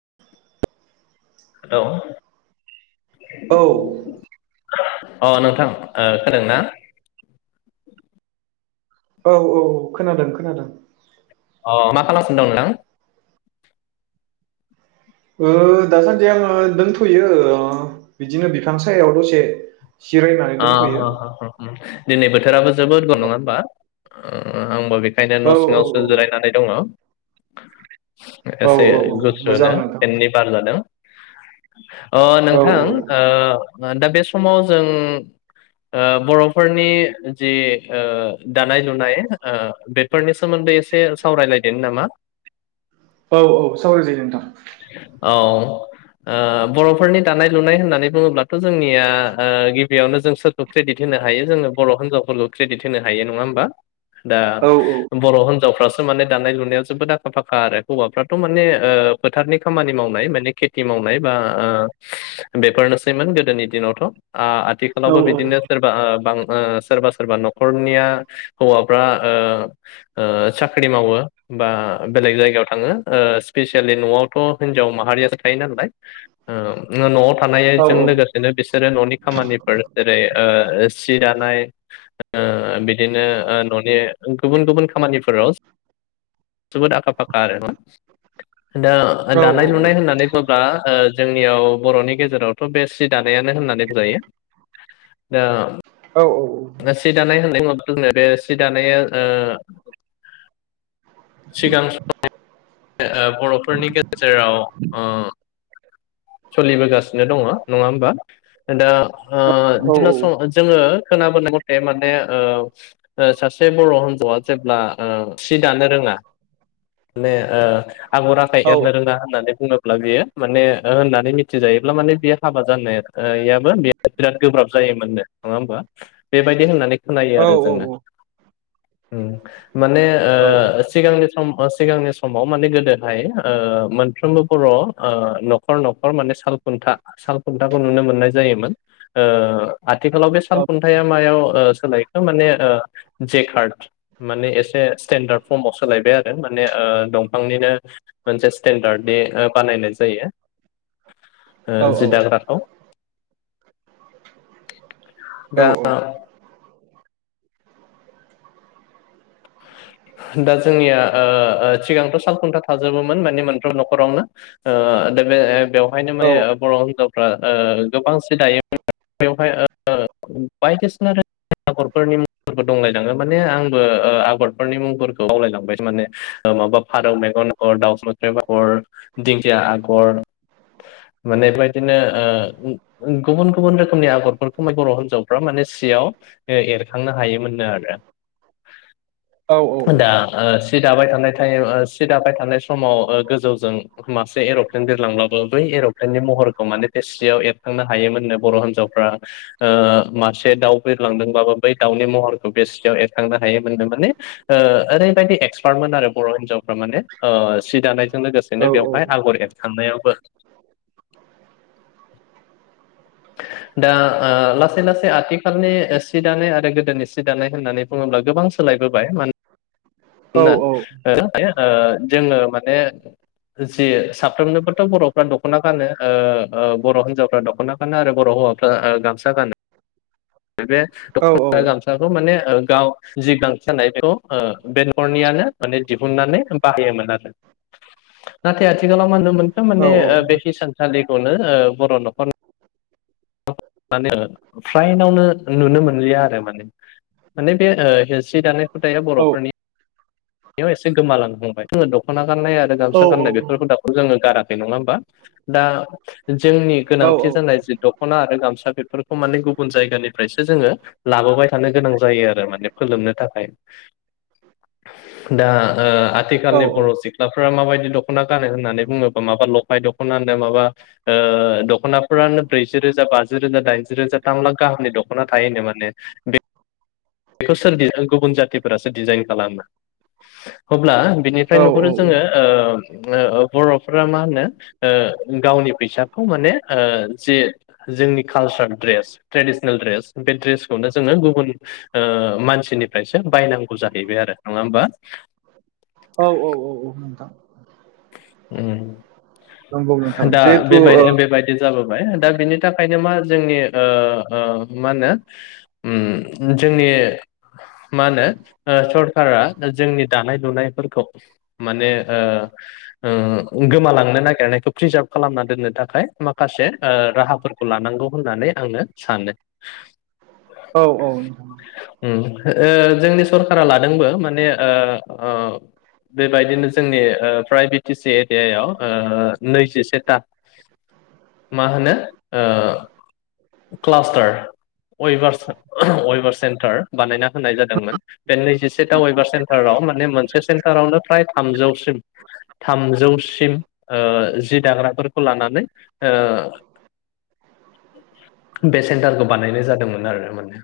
[unintelligible] औ। अ नोंथां ओ खोदों ना? औ औ खोनादों खोनादों। अ मा खालाम सिन दं नोंथां? ओ दासान्दि आङो दोंथ'यो ओ बिदिनो बिफां सायाव दसे। जिरायनानै आ दोनथ'यो [unintelligible] दिनै बोथोराबो जोबोद ग नङा होमबा? [unintelligible] ओंखायनो औ न' औ सिङावसो जिरायनानै दङ। [inaudible] औ एसे औ मोजां गुसुनो नोंथां फेननि बार जादों। अ औ नोंथां औ ओ दा बे समाव जों उम ओ बर'फोरनि जि ओ दानाय लुनाय ओ बेफोरनि सोमोन्दै एसे सावरायलायदोनि नामा? औ औ सावराय जायो नोंथां। औ ओ बर'फोरनि दानाय लुनाय होननानै बुङोब्लाथ जोंनिया ओ गि बेयावनो जों थ' क्रेडिट होनो हायो जोङो बर' होनजावफोरखौ। क्रेडिट होनो हायो नङा होमबा? दा औ बर' होन जावफ्रासो माने दानाय लुनायाव जोबोद आखा फाखा आरो हौवाफ्राथ माने फोथारनि खामानि मावनाय माने खेथि मावनाय बा बेफोरनोसैमोन गोदोनि दिनावथ आ। औ थिखालावबो बिदिनो सोरबा बां। सोरबा सोरबा नखरनिया हौवाफ्रा साख्रि मावो बा बेलेग जायगायाव थाङो स्पिेसियेलि नआवथ हिनजाव माहारियासो थायो नालाय नआव औ थानायजों लोगोसेनो बिसोरो ननि खामानि। फोर जेरै सि दानाय बिदि। दिनो ओ न'नि गुबुन गुबुन खामानिफोराव जोबोद आखा फाखा आरो। दा औ दानाय लुनाय होननानै बुङोब्ला ओ जोंनियाव बर'नि गेजेरावथ' बे सि दानायानो होननानै बुं जायो। दा औ औ दा सि दानाय होननाय उनाव जोंनो बे सि दानाया ओ सिगां समाव ओ बर'फोरनि गेजेराव ओ सलिबोगासिनो दङ नङा होमबा? दा ओ औ दिना सम जोङो खोनाबोनाय मथे माने ओ सा से बर' हिनजावआ जेब्ला ओ सि दानो रोङा माने ओ आगर आखाइ एरनो रोङा होननानै बुंङो लागैयो माने ओ होननानै मिथिजायोब्ला माने बे हाबा जानायाबो बिराद गोब्राब जायोमोननो नङा होमबा? बेबायदि होननानै खोनायो आरो जोङो। ओं माने ओ सिगां सम ओ सिगांनि समाव माने गोदोहाय ओ मोनफ्रोमबो बर' ओ न' खर न'खर माने सालखुन्था साल खुन्था नुनो मोननाय जायोमोन ओ आथिखालाव बे साल खुन्थाइा मायाव ओ सोलाय माने ओ जेक हार्ड। माने एसे स्टेेनडार्द फर्मआव सोलायबाय आरो माने ओ दं फांनिनो मोनसे स्टेेनडार्ड बे ओ बानायनाय जायो। ओ जि दाग्राखौ दा दा जोंनिया ओ ओ सिगांथ' सालखुन्था थाजोबोमोन माने मोनफ्रोम न'खरावनो ओ दा बे बेवहायनो माने ओ बर' हिनजाव ओ ओ गोबांसे दायो बेवहाय ओ बायदिसिना रोखोम आगरफोरनि मुंबो दंलायलाङो माने आंबो ओ आगर फोरनि मुंफोर बावलायलांबायसो माने ओ माबा फारौ मेगन आगर दाउसा मोख्रेब आगर दिंखिया आग गर माने बेबायदिनो ओ गुबुन गुबुन रोखोमनि आगरफोरखौ बर' हिनजावफ्रा माने सियाव ओ एरखांनो हायोमोननो आरो। दा ओ सि दाबाय थानाय टाइम ओ सि दाबाय थानाय स समाव ओ गोजौजों मासे एर'प्लेन बिरलांब्लाबो बै एर'प्लेननि महरखौ माने बे सियाव एरखांनो हायोमोननो बर' हिनजावफ्रा ओ मासे दाउ बिरलांदोंबाबो बै दाउनि महरखौ बे सियाव एरखांनो हायोमोननो माने ओ थारमाने ओ सि दानाय जों लोगोसेनो बेवहाय आगर एरखांनायावबो दा आ लासै लासै आथिखालनि ओ सि दानाय आरो गोदोनि सि दानाय होननानै बुङोब्ला गोबां सोलायबोबाय मनो ना ओ दायो - दायो जोङो माने जि साफ्रोमनोबोथ' बर'फ्रा दख'ना गानो ओ - ओ बर' हिन्जावफ्रा दख'ना गानो आरो बर' हौवाफ्रा ओ गामसा गानो। बे दखसा गामसाखौ माने ओ गाव जि गांसोनाय बेखौ ओ बे नखरनियानो माने दिहुननानै बाहायोमोन आरो। बे आथिखालाव माहोनदों मोनथ माने ओ बे हिसानसालि खौनो ओ बर' दखना खौ माने ओ फ्राइनावनो नुनो मोनलिया आरो माने माने बे ओ हेस्रि दानाय हुदा बर'फोरनि। बेयाव एसे गोमालांहांबाय जोङो दख'ना गाननाय आरो गामसा गाननाय बेफोर हुदाखौ जोङो गारा नङा होमबा दा- जोंनि गोनांथि जानाय जिब दख'ना आरो गामसाफोर बेफोरखौ माने गुबुन जायगानिफ्रायसो जोङो लाबोबाय थानो गोनां जायो आरो माने फोलोमनो थाखाय। [inaudible] दा ओ औ औ आथिखालनि औ बर' सिख्ला फ्रा माबायदि दख'ना गानो होननानै बुङोबा माबा लफाय दख'नानो माबा ओ दख'नाफोरानो ब्रैजि रोजा बाजि रोजा दाइनजि रोजा थाम लाख गाहामनि दख'ना थायो माने बे बेखौ सोर डिजाइनखौ गुबुन जाथिफोरासो डिजाइन खालामो हब- अब्ला औ बिनिफ्राय नुहुरो जोङो ओ- ओ - औ बर'फोरा मा होनो ओ गावनि फैसाखौ माने ओ जे जोंनि कालसार ड्रेस ट्रेडिसनेल ड्रेस बे ड्रेसखौनो जोंङो गुबुन [inaudible] ओ - मानसिनिफ्रायसो बायनांगौ जाहैबाय आरो नङा होमबा औ औ औ औ नोंथां उम नंगौ नोंथां दा जिहेथु बेबाय ओ बेबायदि जाबोबाय दा बिनि थाखायनो मा जोंनि ओ - ओ मा होनो उम जोंनि मा होनो ओ सरखारा जोंनि दानाय लुनायफोरखौ माने ओ - ओम गोमालांनो नागिरनायखौ प्रिजार्भ खालामना दोननो थाखाय माखासे ओ राहाफोरखौ लानांगौ होननानै आङो सानो औ औ नोंथां उम ओ जोंनि सरकारा लादोंबो माने ओ-अ बेबायदिनो जोंनि ओ फ्राय बिटि सि एरियायाव ओ नैजिसेता मा होनो ओ क्लास्टार अभ अभार सेन्टार बानायना होनाय जादोंमोन बे नैजिसेथा अेभार सेन्टाराव माने मोनसे सेन्टारावनो फ्राय थामजौसिम थामजौसिम ओ जि दाग्राफोरखौ लानानै ओ बे सेन्टारखौ बानायनाय जादोंमोन आरो माने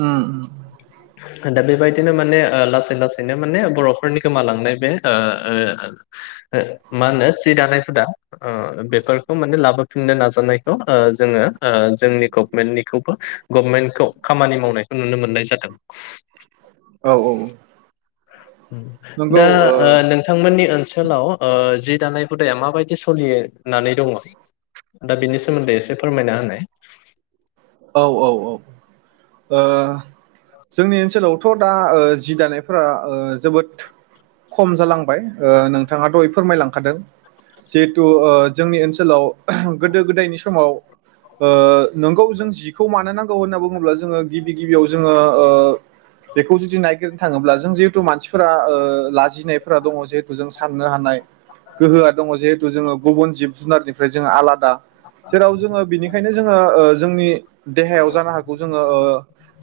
उम उम दा बेबायदिनो माने ओ लासै लासैनो माने बर'फोरनि गोमालांनाय बे ओ ओ ओ मा होनो सि दा ओ बेफोरखौ माने लाबोफिननो नाजानायखौ ओ जोङो ओ जोंनि गभमेन्टनिखौबो गभनमेन्टखौ खामानि मावनायखौ नुनो मोननाय जादों। [inaudible] औ औ। दा ओ नोंथांमोननि ओनसोलाव ओ जि दानाय हुदाया मा बायदि सलिनानै दङ दा बिनि सोमोन्दै एसे फोरमायना होनाय। औ औ औ। ओ जोंनि ओनसोलावथ' दा ओ जि दानायफोरा ओ जोबोद खम जालांबाय ओ नोंथाङा दहय फोरमायलांखादों जिहेथु ओ जोंनि ओनसोलाव गोदो गोदायनि समाव नोंगौ जों जिखौ मानो नांगौ होनना बुङोब्ला जोङो गिबि गिबियाव जोङो ओ बेखौ जुदि नायगिरनो थाङोब्ला जों जिहेथु मानसिफोरा ओ लाजिनायफोरा दङ जिहेथु जों साननो हानाय गोहोआ दङ जिहेथु जोङो गुबुन जिब जुनारनिफ्राय जों आलादा जेराव जोङो बिनिखायनो जोङो ओ जोंनि देहायाव जानो हागौ जोङो ओ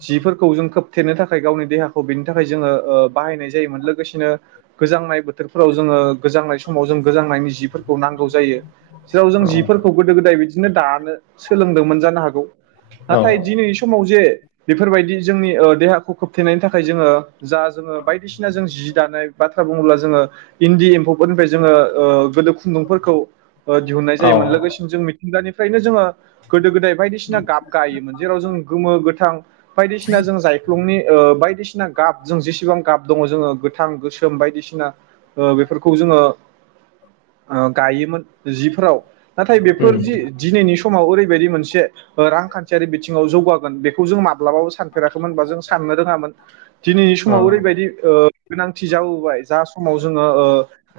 जिफोरखौ जों खोब थेनो थाखाय गावनि देहाखौ बेनि थाखाय जोङो ओ बाहायनाय जायोमोन लोगोसेनो गोजांनाय बोथोरफोराव जोङो गोजांनाय समाव जों गोजांनायनि जिफोरखौ नांगौ जायो जेराव जों जिफोरखौ गोदो गोदाय बिदि बिदिनो दानो सोलोंदोंमोन जानो हागौ। औ नाथाय औ दिनैनि समाव जे बेफोरबायदि जोंनि ओ देहाखौ खोबथेनायनि थाखाय जोङो जा जोङो बायदिसिना जों जि दानाय बाथ्रा बुङोब्ला जोङो इन्दि एम्फौफोरनिफ्राय जोङो ओ गोदो खुन्दुंफोरखौ ओ दिहुननाय औ जायोमोन लोगोसेनो जों मु गानिफ्रायनो जोङो गोदाय बायदिसिना गाब गायोमोन जेराव जों गोमो गोथां बायदिसिना जों जायख्लंनि ओ बायदिसिना गाब जों जेसेबां गाब दङ जोङो गोथां गोसोम बायदिसिना ओ बेफोरखौ जोङो ओ गायोमोन। जिफोराव नाथाय बेफोर उम जि दिनैनि समाव ओरैबायदि मोनसे रांखान्थियारि बिथिङाव जौगागोन बेखौ जों मा माब्लाबाबो सानफेराखैमोनबा जों साननो रोङामोन दिनैनि औ समाव ओरैबायदि ओ गोनांथि जाबोबाय जा समाव जोङो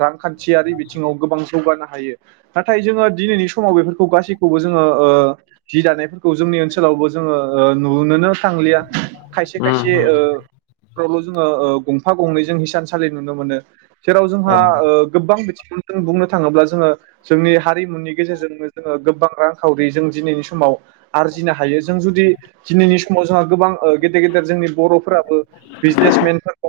रांखान्थियारि बिथिङाव गोबां जौगानो हायो नाथाय जोङो दिनैनि समाव बेफोर खौ गासै खौबो जोङो ओ जि दानाय फोरखौ जोंनि ओनसोलावबो जोङो ओ नु बुनोनो थांलिया खायसे खायसे उम फोरावल' जोङो गंफा गंनै जों हिसानसालि नु नुनो मोनो। जेराव उम औ जोंहा ओ गोबां बिथिङावनो जों बुंनो थाङोब्ला जोङो जोंनि हारिमुनि गेजेरजोंनो जोङो गोबां रांखावरि जों दिनैनि समाव आरजिनो हायो जों जुदि दिनैनि समाव जोंहा गोबां गेदेर गेदेर जोंनि बर'फोराबो बिजनेसमेनफोरखौ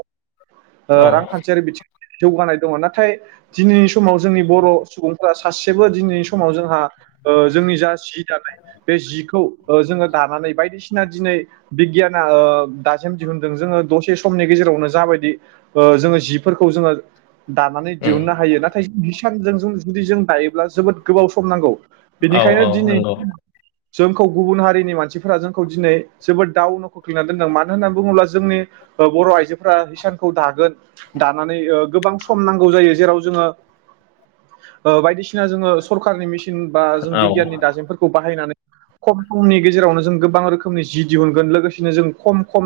औ ओ रांखान्थियारि बिथिं जौगानाय दङ नाथाय दिनैनि समाव जोंनि बर' सुबुं फोरा सासेबो दिनैनि समाव जोंहा ओ जोंनि जा जि दानाय बे जि ओ जोङो दानानै बाय बायदिसिना दिनै बिगियाना ओ दासिम दिहुनदों जोङो दसे समनि गेजेरावनो जाबायदि जोङो जिफोरखौ जोङो दानानै उम दिहुननो हायो नाथाय सानजों जों जुदि जों दायोब्ला जोबोद गोबाव सम नांगौ। औ बेनिखायनो औ दिनै नंगौ जोंखौ गुबुन हारिनि मानसिफोरा जोंखौ दिनै जोबोद दावनाव खोख्लैनानै दोनदों मानो होननानै बुङोब्ला जोंनि बर' आइजोफोरा हिसानखौ दागोन दानानै गोबां सम नांगौ जायो जेराव जोङो बायदिसिना जोङो सरकारनि मिन बा जों औ ओं बिगियाननि दाजेमफोरखौ बाहायनानै खम समनि गेजेरावनो जों गोबां रोखोमनि जि दिहुनगोन लोगोसेनो जों खम खम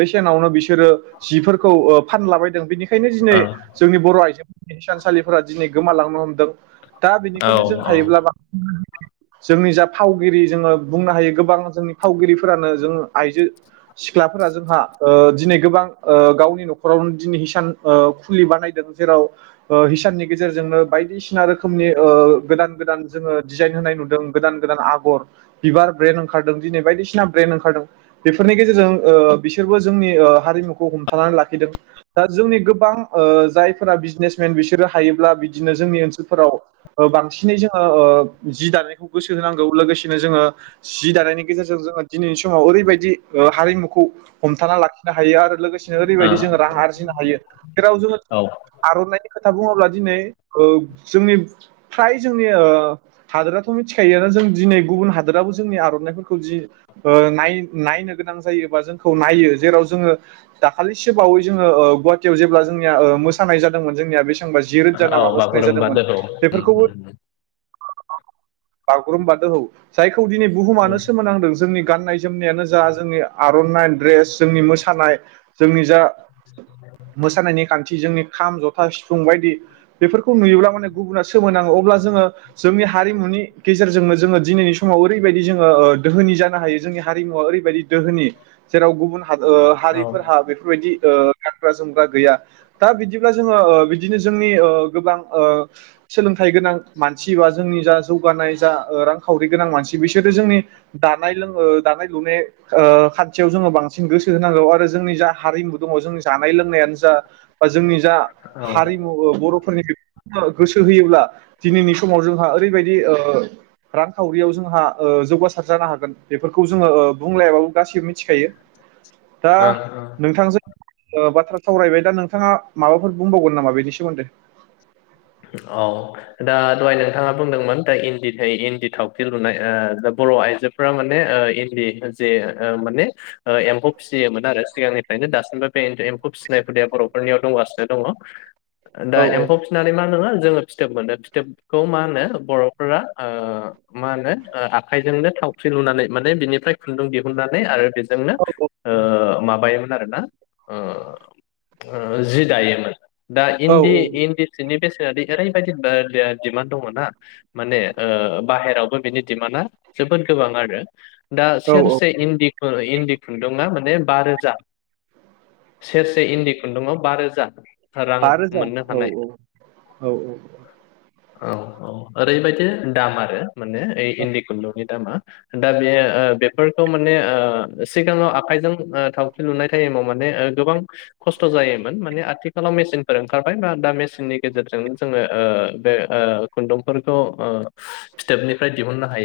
बेसेनावनो बिसोरो जिफोरखौ फानलाबायदों बेनिखायनो बेखायनो दिनै औ जोंनि बर' आइजोफोर हिसानसालिफोरा दिनै गोमालांनो हमदों दा बेनिखायनो जों औ ओं हायोब्ला बा जोंनि जा फावगिरि जोङो बुंनो हायो गोबां जोंनि फावगिरिफोरानो जों आइजो सिख्लाफोरा जोंहा दिनै गोबां गावनि न'खरावनो दिनै हिसान खुलि बानायदों जेराव हिसाननि गेजेरजोंनो बायदिसिना रोखोमनि गोदान गोदान जोङो डिजाइन होनाय नुदों गोदान गोदान आगर बिबार ब्रेन ओंखारदों दिनै बायदिसिना ब्रेन ओंखारदों बेफोरनि गेजेरजों ओ बिसोरबो जोंनि ओ हारिमुखौ हमथानानै लाखिदों दा जोंनि गोबां ओ जायफोरा बिजिनेसमेन बिसोरो हायोब्ला बिदिनो जोंनि ओनसोलफोराव बांसिनै जोङो ओ जि दानायखौ गोसो होनांगौ लोगोसेनो जोङो जि दानायनि गेजेरजों जोङो दिनैनि समाव ओरैबायदि ओ हारिमुखौ हमथाना लाखिनो हायो आरो लोगोसेनो ओरैबायदि जोङो राहा आरजिनो हायो जेराव जोङो औ आर'नाइनि ख खोथा बुङोब्ला दिनै ओ जोंनि फ्राय जोंनि ओ हादोराथ' मिथिखायो जों दिनै गुबुन हादोराबो जोंनि आर'नाइफोरखौनाय जि ओ नाय नायनो गोनां जायोबा जोंखौ नायो जेराव जोङो दाखालिसो बावै जोङो ओ गुवाहाटियाव जेब्ला जों ओ मोसानाय जादोंमोन जोंनिया बेसेबांबा जिरोजा नामा औ मोसानाय बागुरुम्बा जादोंमोन दोहौ उम बेफोरखौबो उम बागुरुम बा दोहौ जायख खौ दिनै बुहुमानो उम सोमोनांदों जोंनि गाननाय जोमनायानो जा जोंनि आरनाइ द्रेस जोंनि मोसानाय जोंनि जा मोसानायनि खान्थि जोंनि खाम जथ फासिफुं बायदि बेफोरखौ नुयोब्ला माने गुबुना सोमोनाङो अब्ला जोङो जोंनि हारिमुनि गेजेरजोंनो जोङो दिनैनि समाव ओरैबायदि जोङो ओ दोहोनि जानो हायो जोंनि हारिमुवा ओरैबायदि दोहोनि जेराव गुबुन हा ओ औ हारिफोरहा बेफोरबायदि ओ गानग्रा जोमग्रा गैया दा बिदिब्ला जोङो ओ बिदिनो जोंनि ओ गोबां ओ सोलोंथाइ गोनां मानसि बा जोंनि जा जौ जौगानाय जा ओ रांखावरि गोनां मानसि बिसोरो जोंनि दानाय लों ओ दानाय लुनाय ओ खान्थियाव जोङो बांसिन गोसो होनांगौ आरो जोंनि जा हारिमु दङ जोंनि जानाय लोंनायानो जा बा जोंनि जा ओं हारिमु ओ बर'फोरनि गोसो होयोब्ला दिनैनि समाव जोंहा ओरैबायदि ओ रांखावरियाव जोंहा ओ जौगासार जानो हागोन बेफोरखौ जोङो ओ बुंलायाबाबो गासिबो मि थिखायो दा ओं औ नोंथांजों ओ बाथ्रा सावरायबाय दा नोंथाङा माबाफोर बुंबावगोन नामा बेनि सोमोन्दै? औ दा दहाय नोंथाङा बुंदोंमोन दा इन्दि थाय इन्दि थावख्रि लुनाय ओ दा बर'आइजोफोरा माने ओ इन्दि जे ओ माने ओ एम्फौ फिसियोमोन आरो सिगांनिफ्रायनो दासिमबो बे एनथो एम्फौ फिसिनाय हुदाया बरफोरनियाव दंगासिनो दङ। दा औ एम्फौ फिसिनानै मा फोरा जोङो फिथोब मोनो फिथोब खौ मानो बर'फोरा ओ मानो ओ आखायजोंनो थावख्रि लुनानै माने बिनिफ्राय खुुंन्दुं दिहुननानै आरो बेजों जोंनो औ ओ माबायोमोन आरो ना ओ ओ जिदायो मोन। दा औ इन्दि इन्दि सिनि बेसेनाद ओरैबायदि [unintelligible] डिमान्ड दङना माने ओ बाहेरावबो बिनि डिमान्डा जोबोद गोबां आरो। दा औ औ सेरसे इन्दि फोरै इन्दि खुन्दुङा माने बारोजा सेरसे इन्दि खुन्दुंआव बारोजा बारोजा औ औ। औ औ। औ औ ओरैबायदि दाम आरो माने ओइ इन्दि खुन्दुंनि दामा दा बे ओ बेफोरखौ माने ओ सिगाङाव आखाइजों आ थावख्रि लुनाय टाइमाव माने ओ गोबां खस्थ जायोमोन माने आथिखालाव मेसिनफोर ओंखारबाय बा दा मेस नि गेजेरजों जोङो ओ बे ओ खुन्दुंफोरखौ ओ फिथोबनिफ्राय दिहुननो हायो।